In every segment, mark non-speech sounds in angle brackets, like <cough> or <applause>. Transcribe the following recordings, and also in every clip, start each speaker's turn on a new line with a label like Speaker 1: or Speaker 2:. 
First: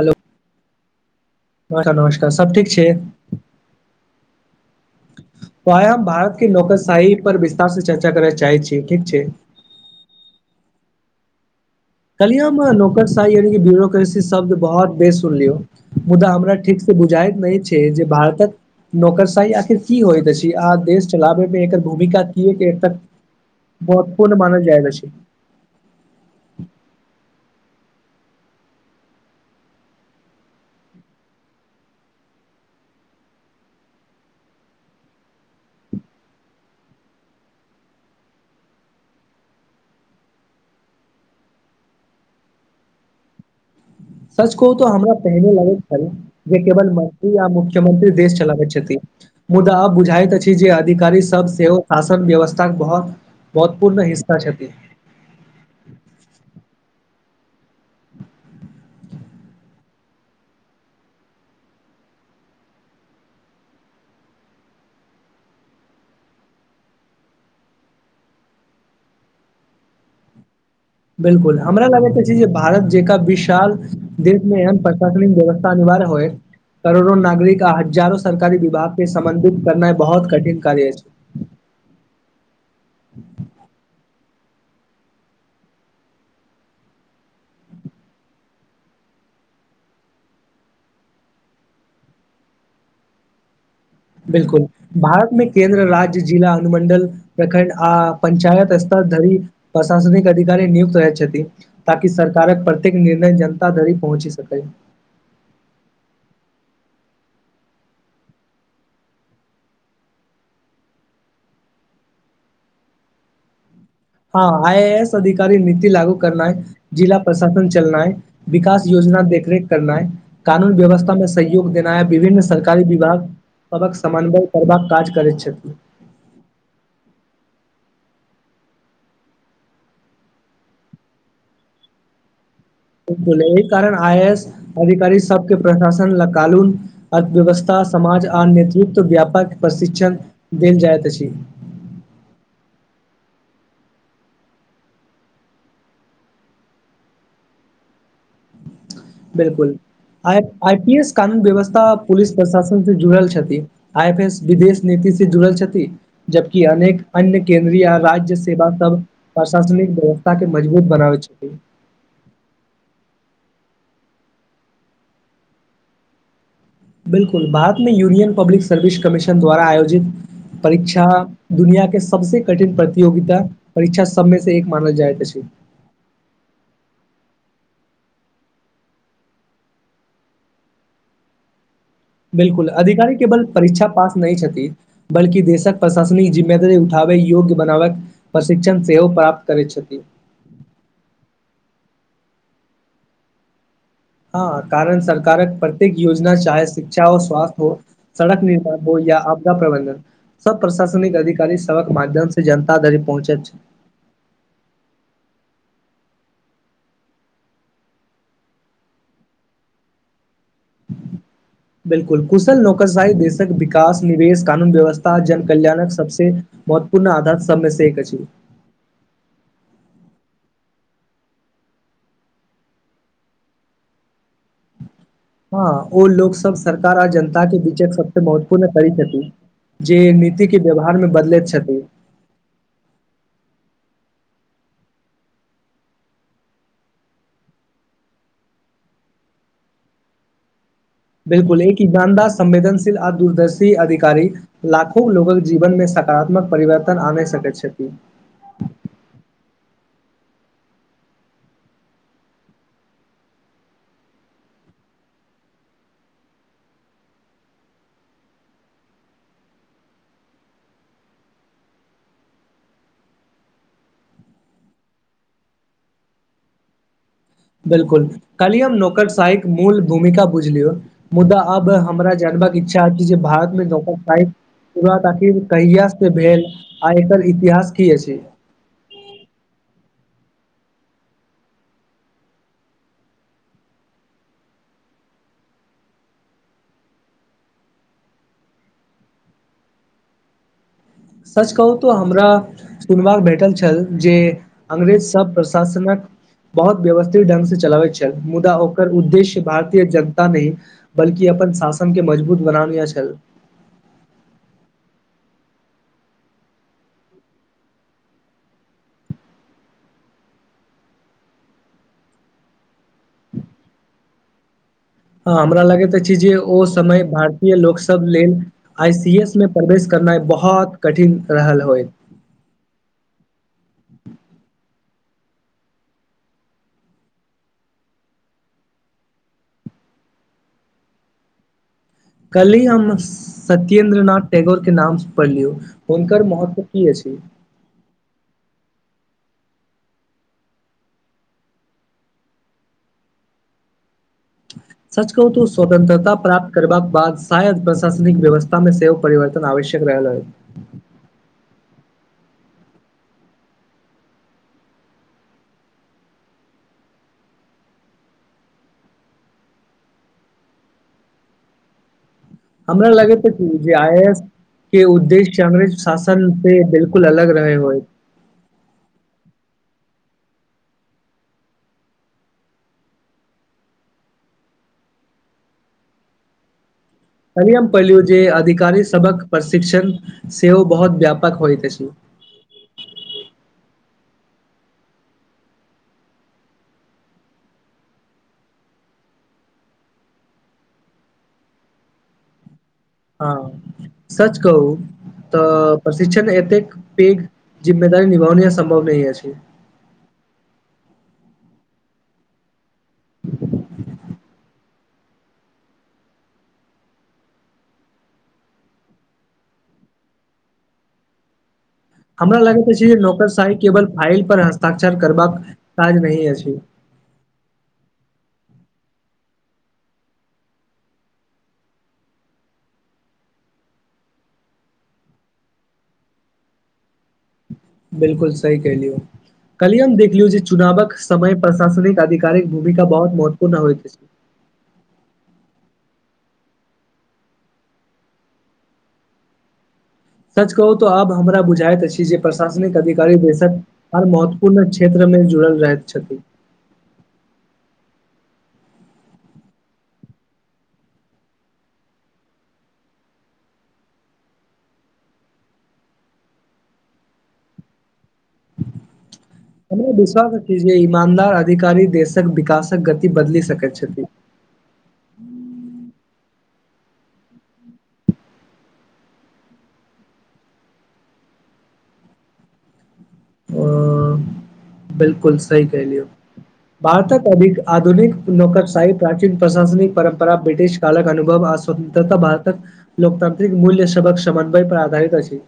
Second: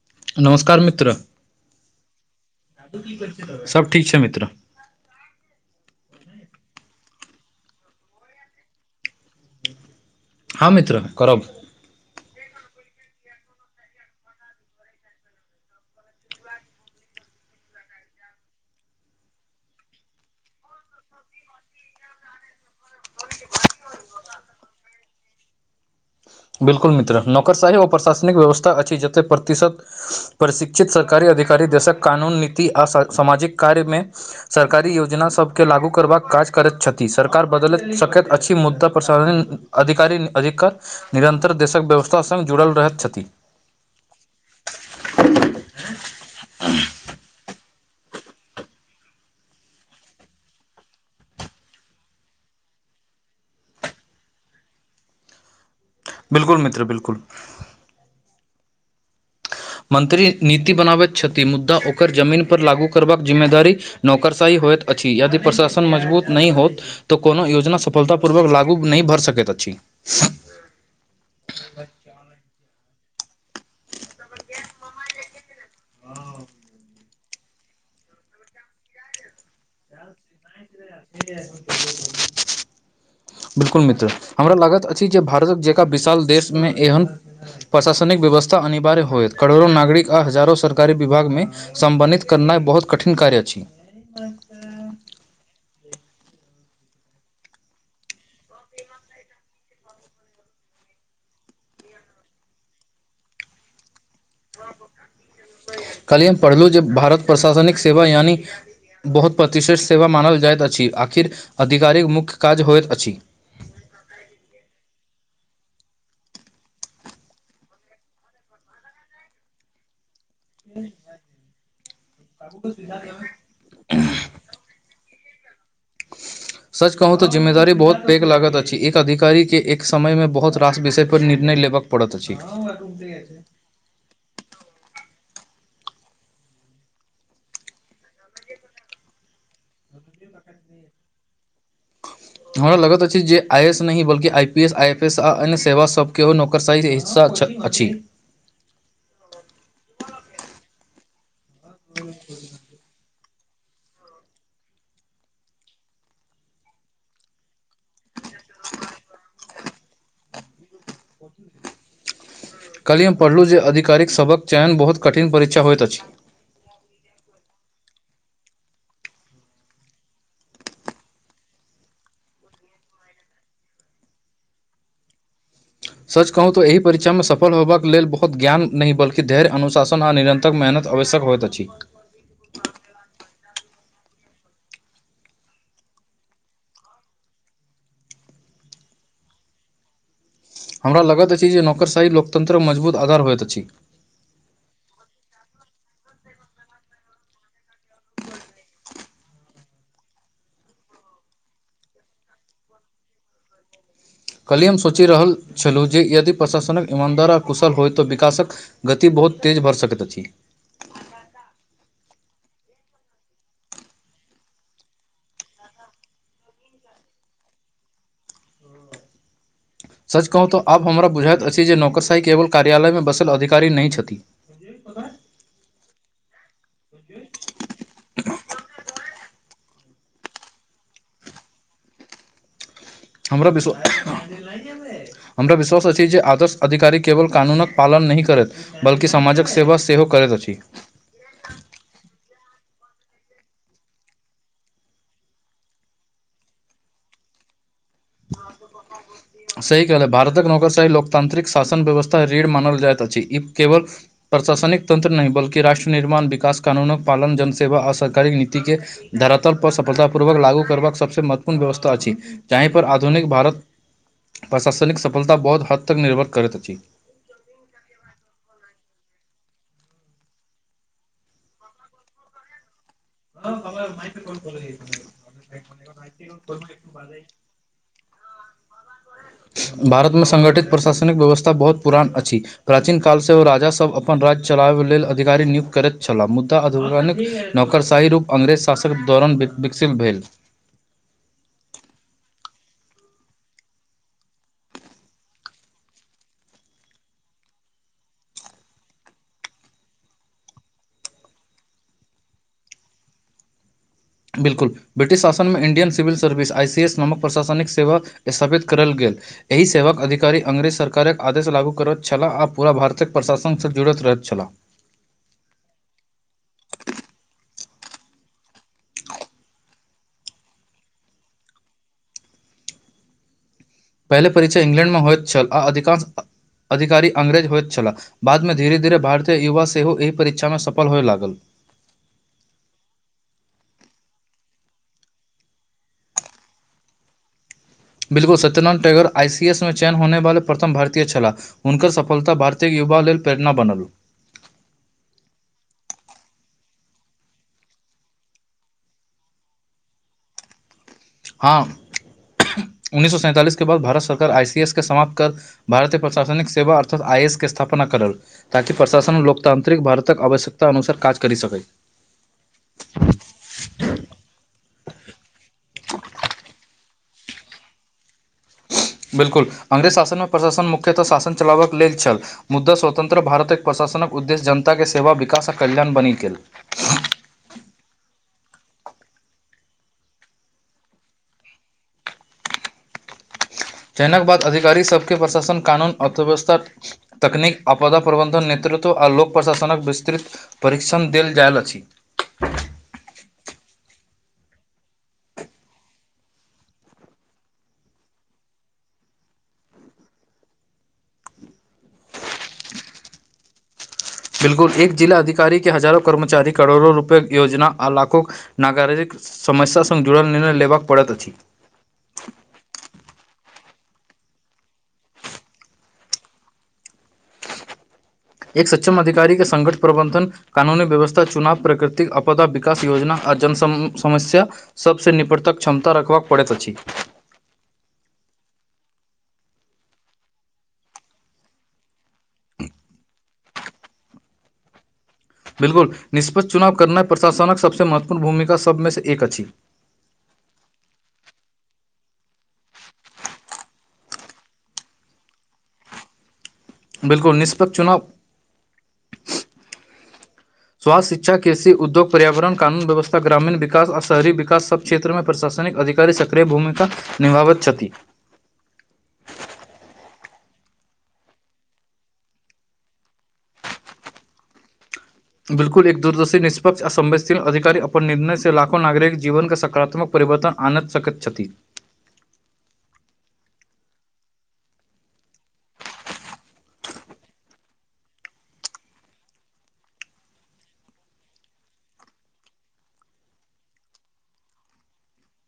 Speaker 1: Hello
Speaker 2: नमस्कार मित्र
Speaker 1: नमस्कार नमस्कार सब ठीक छै तो
Speaker 2: सब ठीक छैय मित्र
Speaker 1: त आइ हम भारत के नौकरशााही पर विस्तार से चर्चा करय चाहै छी ठीक छैय।
Speaker 2: हाँ मित्र करब।
Speaker 1: कलियँमे नौकरशाह यानि ब्यरोक्रेसी शब्द बहुत बेस सुन लियौ। मुदा हमरा ठीकसँ बुझाईत नहि छैय जे भारतक नौकरशााही आखिर की होइत छैय अहाँ देश चलाबैमे एकर भूमिका की किए महत्वपूर्ण मानल जाय छैय।
Speaker 2: बिल्कुल मित्र नौकरशाही ओ प्रशासनिक व्यवस्था अछि जते प्रतिशत प्रशिक्षित सरकारी अधिकारी देशक कानून नीति आ स सामाजिक कार्यमे सरकारी योजना सबके लागू करबाक काज करैत छथि सरकार बदल सकैत अछि मुद्दा प्रसासन अधिकारी अधिकर निरन्तर देशक व्यवस्था सङ्ग जुड़ल रहैत छथि।
Speaker 1: सच कहूँ तो हमरा पहिने लगैत छलै जे केवल मंत्री य मुख्यमंत्री देश चलाबैत छथिन। मुदा अब बुझाइत अछि जे अधिकारी सब सेहो शासन व्यवस्था के बाहुत बहुत्वपूर्ण हिस्सा छथिन।
Speaker 2: बिलकुल मित्र बिलकुल मंत्री नीति बनाबैत छथिन मुद्दा ओकर जमीन पर लागू करबाक जिम्मेदारी नौकरशााही होइत अछि यदि प्रशासन मजबूत नहि होत तऽ कोनो योजना सफलता पूर्वक लागू नहि भर सकैत अछि।
Speaker 1: बिल्कुल हमरा लगैत छैय जे भारत जेकाँ विशाल देश मे ऐहन कलीन व्यवस्था अनिवार्य होइ करोड़ो नागरिक आ हजारो से सरकारी विभाग के समन्धित करनाई बहुत कठिन कार्य अछि।
Speaker 2: <unintelligible> बिल्कूल मित्र हमरा लागत अछि जे भारत जँका विशाल देशमे एहन प्रशासनिक व्यवस्था अनिवार्य होइ करोड़ो नागरिक आ हजारो सरकारी विभाग म सम्बन्धित करनाई बहुत कठिन कार्य अछि
Speaker 1: बिल्कूल भारत मे केन्द्र राज्य जिला अनुमंडल प्रखंड आ पंचायत स्तर धरी प्रशासनिक अधिकारी नियुक्त रहय छथिन ताकि सरकार कऽ प्रत्येक निर्णय जनता धरि पहुँची
Speaker 2: कालि हम पढ़लू जे भारत प्रशासनिक सेवा यानि बहुत प्रतिष्ठत सेवा मानल जाइत अछि आखिर अधिकारिक मुख्य काज होइत अछि।
Speaker 1: हँ आई एस अधिकारी नीति लागू करनाय जिला प्रशासन चलनाय विकास योजना देख रेख करनाई कानून व्यवस्था मे सहयोग देनाय विभिन्न सरकारी विभाग सभकेँ समन्वय करबाक काज करैत छथिन
Speaker 2: <unintelligible> सच कहू तऽ जिम्मेदारी बहुत पैघ लागत अछि एक अधिकारी के एक समय मे बहुत रास विषय पर निर्णय लेबकऽ पड़त अछि।
Speaker 1: बिल्कुल अही कारण आइ एस अधिकारी सभके प्रशासन ल कालून अर्थव्यवस्था समाज आर नेतृत्व व्यापक प्रशिक्षण देल जाइत अछि।
Speaker 2: हमरा लगैत अछि जे आइ एस नहि बल्कि I P S I F S अन्य सेवा सभ सेहो नौकरशाही हिस्सा छथि अछि।
Speaker 1: बिल्कूल आ आई पी एस कानून व्यवस्था पुलिस प्रशासन से जुड़ल छथि आइ एफ एस विदेश नीति से जुड़ल छथिन जबकि अनेक अन्य केन्द्रीय राज्य सेवा सभ प्रशासनिक व्यवस्था के मजबूत बनाबै छथी।
Speaker 2: कालहि हम पढ़लहुँ जे आधिकारिक सभ कऽ चयन बहुत कठिन परीक्षा होइत अछि
Speaker 1: बिल्कूल भारत मे यूनियन पब्लिक सर्विस कमीशन द्वारा आयोजित परीक्षा दुनिया के सभसे कठिन प्रतियोगिता परीक्षा सभमे से एक मानल जाइत अछि
Speaker 2: सच कहू तऽ एहि परीक्षा मे सफल होबा कऽ लेलऽ बहुत ज्ञान नहि बल्कि धैर्य अनुशासन आ निरन्र तक मेहनत आवश्यक होइत अछि।
Speaker 1: बिल्कूल अधिकारी केवल परीक्षा पास नहि छथि बल्कि देशक प्रशासनिक जिम्मेदारी उठाबै योग्य बनाबकऽ प्रशिक्षण सेहो प्राप्त करै छथिन
Speaker 2: हमरा लगैत अछि जे नौकरशाही लोकतन्त्र मे मजबूत आधार होइत अछि।
Speaker 1: ह। कारण सरकारक प्रत्येक योजना चाहे शिक्षा हो स्वास्थ्य हो सड़क निर्माण हो या आपदा प्रबंधन। सभ प्रशासनिक अधिकारी सभ कऽ माध्यम से जनता धरि पहुँचैत छै
Speaker 2: कल्हि हम सोचि रहल छलहुँ जे यदि प्रशासनक ईमानदार आ कुशल होइ तऽ विकासकऽ गति बहुत तेज भर सकत अछि
Speaker 1: बिल्कूल कुशल नौकरशाी देशक विकास निवेश कानून व्यवस्था जन कल्याणक सभसे महत्वपूर्ण आधार सभमे से एक अछि
Speaker 2: सच कहू तऽ आब हमरा बुझाइत अछि जे नौकरशाही केवल कार्यालय मे बसल अधिकारी नहि छथि <unintelligible>
Speaker 1: हँ ओ लोक सभ सरकार आ जनता के बीच एक सभसे महत्वपूर्ण करी छथि जे ई नीति के व्यवहार मे बदलैत छथि
Speaker 2: हमरा विश्व हमरा विश्वास अछि जे आदर्श अधिकारी केवल कानूनीक पालन नही करथि बल्कि समाजक सेवा सेहो करैत अछि
Speaker 1: बिल्कुल एक ईमानदा संवेदनशील आ दूरदर्शी अधिकार लाखो लोगक जीवन मे सकारात्मक परिवर्तन आने सकैत छथि
Speaker 2: <inaudible> सही कहल भारतक नौकरशाही लोककतांत्र्रिक शासन व्यवस्था रऋढ़ मानल जाइत अछि ई केवल प्रशासनिक तन्त्र नहि बल्कि राष्ट्र निर्माण विकास कानूनक पालन जनसेवा आ सरकारी नीति के धरातल पर सफलतापूर्वक लागू करबाक सबसँ महत्वपूर्ण व्यवस्था अछि जाहि पर आधुनिक भारत प्रशासनिक सफलता बहुत हद तक निर्भर करैत अछि
Speaker 1: बिल्कुल काल्ही हम नौकचशाही क मूल भूमिका बुझलियो मुद्दा अब हमरा जानबाक इच्छा आ जे भारतमे द साइ <unintelligible> परात आखिर कहिया से भेल आ एकर इतिहास की अछि
Speaker 2: भारतमे संगठित प्रशासनिक व्यवस्था बहुत पुरान अछि प्राचीन कालसे ओ राजा सब अपन राज्य चलाबै लेल अधिकारी नियुक्त करैत छलाह मुद्दा आधिक नौकरशाही रूप अंग्रेज शासक दौरान विकसित भेल
Speaker 1: सच कहू तो हमरा सुनवाक भेटल छल जे अंग्रेज सब प्रशासनक बहुत व्यवस्थित ढंग से चलाबैत छल मुदा ओकर उद्देश्य भारतीय जनता ने बल्कि अपन शासन के मजबूत बनानीय छल
Speaker 2: बिल्कुल ब्रिटिश शासन मे Indian civil service I C S नामक प्रशासनिक सेवा स्थापित करल गेल एहि सेवाक अधिकारी अंग्रेज सरकारक आदेश लागू करैत छलाह आ पूरा भारतक प्रशासनसँ जुड़ैत रहैत छलाह
Speaker 1: हँ हमरा लगैत अछि जे ओ समय भारतीय लोकसब लेल आई सी एस मे प्रवेश करनाइ बहुत कठिन रहल होय
Speaker 2: पहिले परीक्षा इंग्लैंड मे होयत छल आ अधिकांश अधिकारी अंग्रेज होयत छलाह बादमे धीरे धीरे भारतीय युवा सेहो एहि परीक्षामे सफल होय लागल
Speaker 1: कल्हि हम सत्येन्द्रनाथ टैगोर के नाम से पढ़लियौ हुनकर महत्व की अछि
Speaker 2: बिल्कुल सत्यनायण टैयगर आई सी एस मे चयन होने वाला प्रथम भारतीय छलाह हुनकर सफलता भारतीय युवा लेल प्रेरणा बनल
Speaker 1: सच कहू तू स्वतंत्रता प्राप्त करबाक बाद शायद प्रशासनिक व्यवस्था मे सेहो परिवर्तन आव छै चकरा <unintelligible>
Speaker 2: हँ उन्ननीस सौ सैंतालिसके बाद भारत सरकार आई सी एस के समाप्त कर भारतीय प्रशासनिक सेवा अर्थात आई एस के स्थापना करल ताकि प्रशासन लोकतांत्रिक भारतक आवश्यकता अनुसार काज करि सकै
Speaker 1: हमरा लागै त कि जे आइ एस के उद्देश्य अंग्रेज शासन से बिल्कुल अलग रहे होय
Speaker 2: बिल्कुल अंग्रेज शासन मे प्रशासन मुख्यतः शासन चलाबक लेल छल मुद्दा स्वतंत्र भारतक एक प्रशासनक उद्देश्य जनता के सेवा विकास आ कल्यण बनी गेल
Speaker 1: कल्हि हम पहिलू जे अधिकारी सबक प्रशिक्षण सेहो बहुत व्यापक होइत अछि
Speaker 2: चयनक बाद अधिकारीसबके प्रशासन कानून अर्थव्यवस्था तकनीक आपदा प्रबन्धन नेतृत्व आ ल लोक प्रशासन विस्तृत परीक्षण देल जाएल अछि
Speaker 1: हँ सच कहू तऽ प्रशिक्षण एतेक पेघ जिम्मेदारी निभावनी सम्भव नहि अछि। <inaudible>
Speaker 2: बिलकुल एक जिला अधिकार के हजारो कर्मचारी करोड़ो रूपए योजना आ लाखो नागरिक। समस्या संग जुड़ल निर्णय लेबाक पड़त अछि।
Speaker 1: हमरा लागैत अछि जे नौकरशााही केवल फाइल पर हस्ताक्षर करबाक काज नहि अछि।
Speaker 2: एक सक्षम अधिकारी के संघठ प्रबंधन। कानूनी व्यवस्था चुनाव प्रकृतिक अपदा विकास योजना आ जन समस्या सभ सँ निपटतक क्षमता रखबाक पड़ैत अछि।
Speaker 1: बिलकुल सही कलियौ। कलियए हम देखलियौ जे चुनावक समय प्रशासनिक आधिकारिक भूमिका बहुत महत्वपूर्ण होइत अछि।
Speaker 2: बिल्कुल निष्प्ष चुनाव करनाइ प्रशासनकक सभ सँ महत्वपूर्ण भूमिका सभ में से एक अछि।
Speaker 1: सच कहू तऽ आब हमरा बुझाइत अछि। जे प्रशासनिक अधिकारी देक हर महत्वपूर्ण क्षेत्र में जुड़ल रह छथि।
Speaker 2: बिलकल निष्पक्ष चुनाव स्वासथ्य शिक्षा कृषि उद्योग पर्यावरण कानून व्यवस्था ग्रामीण विकास आ शहरी विकास सभ क्षेत्र में प्रशासनिक अधिकारी सक्रिय भूमिका निभावैत छथि।
Speaker 1: हमरा विश्वास अछि। जे ईमानदार अधिकारी देशक विकासक गति बदल सक छथि।
Speaker 2: बिल्कुल एक दूरदर्शी निष्पक आ संवेदशील अधिकी अप्पन निर्णय से लाखो नागरिक जीवन के सकारात्मक परिवर्तन आनत सकत छथि। <inaudible>
Speaker 1: बिलकुल सही कहलियौ। भारत के अधिक आधुनिक नौकरशाही प्राचीन प्रशासनिक परम्परा ब्रिटिश। कालक अनुभव आ स्वतंत्रता भारतक लोकतांत्रिक मूल्य सभ क समन्वय पर आधारित अछि।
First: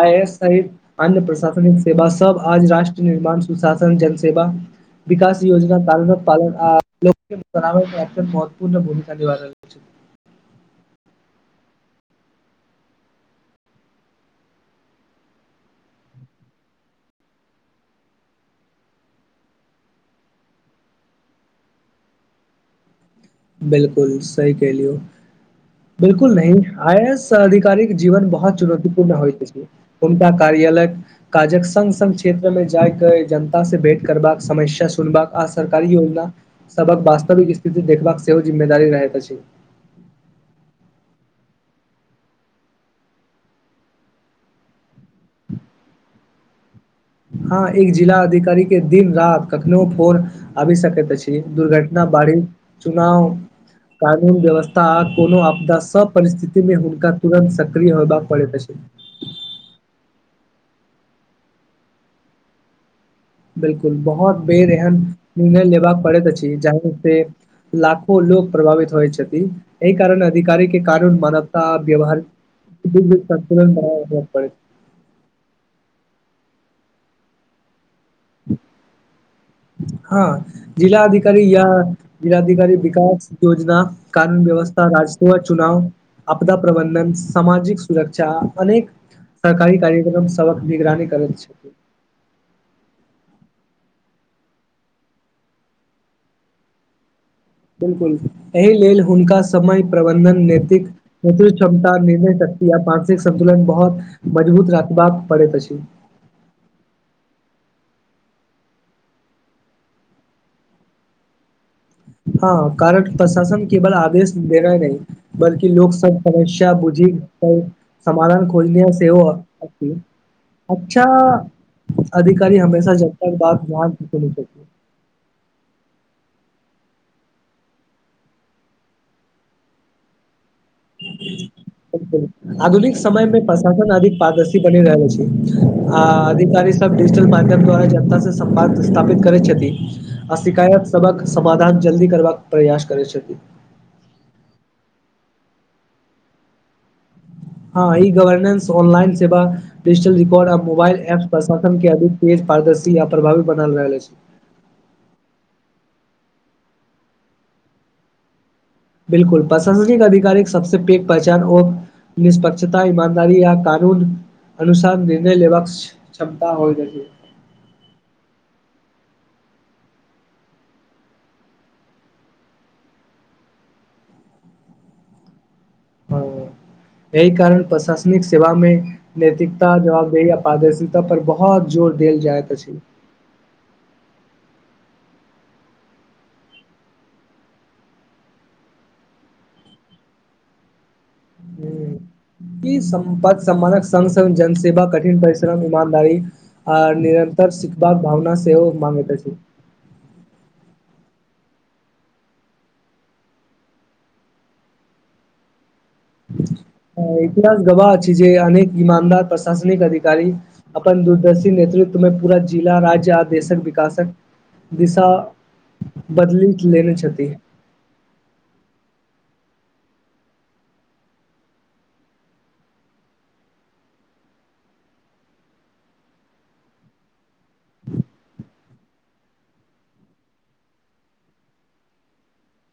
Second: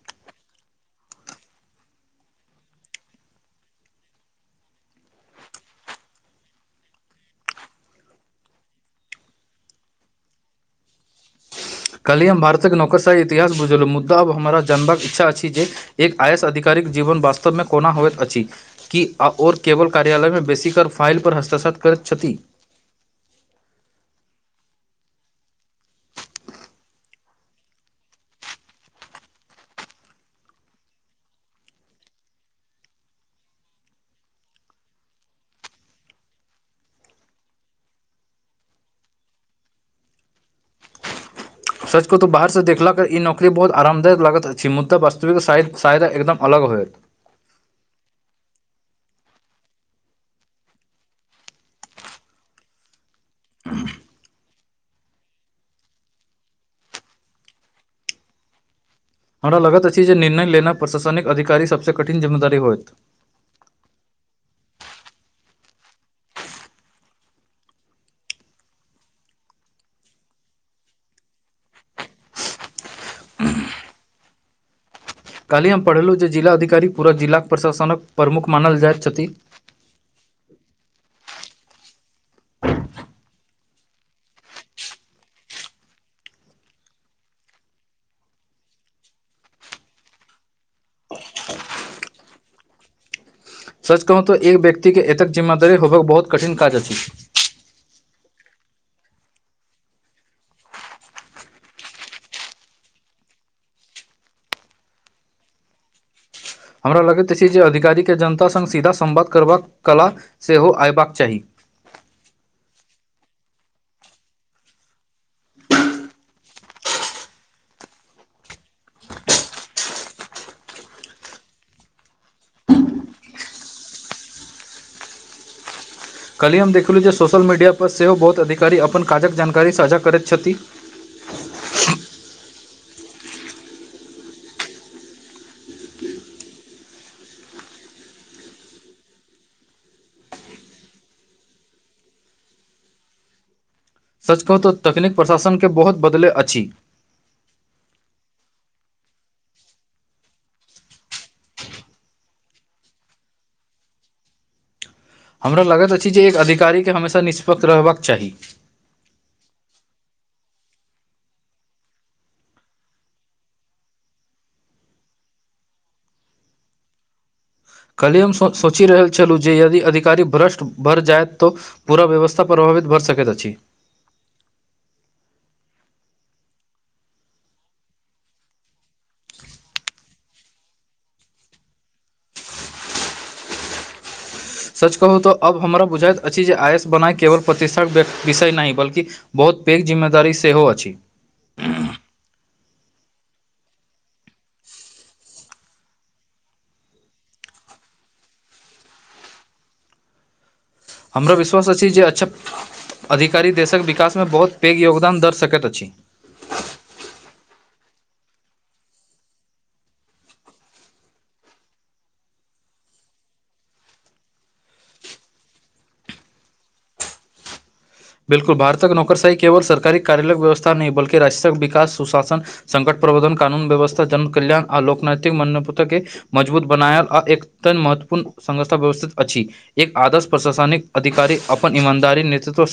Speaker 1: आइ एक सऽ एक सहित अन्य प्रशासनिक। सेवा सभ आज राष्ट्र निर्माण सुशासन के सेवा विकास योजना साल भर पालन आ लोक महत्वपूर्ण बनावा में महत्वपूर्ण भूमिका दे रहल छै।
Speaker 2: काल्हि हम भारतक नौकरशाही इतिहास बुझलहुँ मुद्दा आब हमरा जानबाक इच्छा अछि। जे एक आय एस आधिकारिक जीवन वास्तव में कोना होइत अछि। की ओओर केवल कार्यालय मे बेसी काल फाइल पर हस्ताक्षर करैत छथि।
Speaker 1: बिलकुल सही कहलियौ। बिलकुल नही आई ए एस अधिकारी जीवन बहुत चुनौतीपूर्ण होइत छै। हुनका कार्यालय। काजक संग। सग क्षेत्र मे जायके जनता से भेंट। करबाक समस्या। सुनबाक आ सरकारी योजना सभहक वास्तविक स्थिति देखबाक सेहो जिम्मेदार रहैत छै।
Speaker 2: सचि कहु ता बाहर सँ देखलाक ई नौकरी बहुत आरामदायक लगैत अछि। मुदा वास्तविकाय सायता एकदम अलग होयत
Speaker 1: हा एक जिला अधिकारी। के दिन रात कखनो फोर आबए सकत अछि। दुर्घटना बढ़ी चुनाव कानून व्यवस्था आ कोनो आपदा सभ परिस्थिति में हुनका तुरन्त सक्रिय होयबा पड़ैत छै।
Speaker 2: हमरा लगत अछि। जे निर्णय लेनाइ प्रशासनिक अधीकारी सभ सँ कठिन जिम्मेदारी होयत
Speaker 1: बिलकुल बहुत बेर एहन निर्णय लेबाक पड़ैत अछि। जाहि में फेर लाखो लोक प्रभावित होइ छथि। एहि कारणे अधिकारी के कानून मानवता व्यवहार
Speaker 2: काल्हि हम पढ़ेलहुँ जे जिलाधिकारी पूरा जिलाक प्रशासनक प्रमुख मानल जाइत छथि।
Speaker 1: हँ जिला अधिकारी या। जिला अधिकारी विकास योजना कानून व्यवस्था राजसेवा चुनाव आपदा प्रबंधन सामाजिक सुरक्षा अनेक सरकारी कार्यक्रम सबक निगरानी करैत छै
Speaker 2: सच कहू तऽ एक व्यक्ति के एतेक जिम्मेदारी होबाक बहुत कठिन काज अछि
Speaker 1: बिलकुल एहि लेल हुनका समय प्रबन्धन नैतिक क्षमता निर्णय शक्ति आ मानसिक संन्तुलन बहुत मजबूत रखबाक पड़ैत अछि
Speaker 2: हमरा लगैत अछि जे अधिकारी के जनता संग सीधा संवाद करबाक कला सेहो अयबाक चाही
Speaker 1: हँ कारण प्रशासन केवल आदेश देनाए नहि बल्कि लोक सब समस्या बुझी समाधान खोजने सेहो अछि अच्छा अधिकारी हमेशा जनता के बात ध्यान से सुनेत अछि
Speaker 2: कल्हि हम देखलहुँ जे सोशल मीडिया पर सेहो बहुत अधिकारी अपन काजक जानकारी साझा करैत छथि
Speaker 1: <inaudible> बिल्कुल आधुनिक समय मे प्रशासन अधिक पारदर्शी बनि रहल अछि आ अधिकारी <inaudible> डिजिटल माध्यम द्वारा जनता से संवाद स्थापित करैत छथि आ शिकायत सभक समाधान जल्दी करबाक प्रयास करै छथी
Speaker 2: सच कहू तऽ तकनीक प्रशासन के बहुत बदले अछि
Speaker 1: हँ ई गवर्नेंस ऑनलाइन सेवा डजिटल रिकॉर्ड आ मोबाइल एप्स प्रशासन के अधिक तेज पारदर्शी आ प्रभावी बन रहल अछि
Speaker 2: हमरा लागैत अछि जे एक अधिकारी के हमेशा निष्पक्ष रहबाक चाहि
Speaker 1: बिलकुल प्रशासनिक अधिकार सबसे पैघ पहचान ओ निष्पक्षता ईमानदारी या कानून अनुसार निर्णय लेबाकक क्षमता होइत अछि
Speaker 2: कल्हिय हम सोचि रहल छलहुँ जे यदि अधिकारी भ्रष्ट बढ़ जाइत तऽ पूरा व्यवस्था प्रभावित भर सकैत अछि
Speaker 1: हँ
Speaker 2: <inaudible>
Speaker 1: एहि कारण प्रशासनिक सेवा मे नैतिकता जवाबदेहि आ पारदर्शता पर बहुत जोर देल जायत अछि।
Speaker 2: सच कहू तऽ अब हमरा बुझाइत अछि जे आइ एस बनाई केवल प्रतिष्ठाक विषय नहि बल्कि बहुत पैघ जिम्मेदारी सेहो अछि
Speaker 1: हूँ ई सम्पद सम्मानक संग संग जन सेेवा कठिन परिश्रम ईमानदारी आ निरंतर सिखबाक भावना सेहो माँगैत अछि
Speaker 2: हमरा विश्वास अछि जे अच्छा अधिकारी देशक विकासमे बहुत पैघ योगदान दऽ सकैत अछि
Speaker 1: इतिहास गबाह छैय जे अनेक ईमानदार प्रशासनिक अधिकारी अपन दूरदर्शी नेतृत्व मे पूरा जिला राज्य आ देशक विकासक दिशा बदली लेने छथि
Speaker 2: बिलकुल भारतक नौकरशाी केवल सरकारी कार्यालय व्यवस्था नहि बल्कि राजक विकास सुशासन संकट प्रबंधन कानून व्यवस्था जन कल्यण आ लोकनैतिक मान्य पत्र के मजबूत बनायल आ एकत महत्वपूर्ण संस्था व्यवस्थित अछि एक आदर्श प्रशासनिक अधिकारी अपन ईमानदारी नेतृत्व सं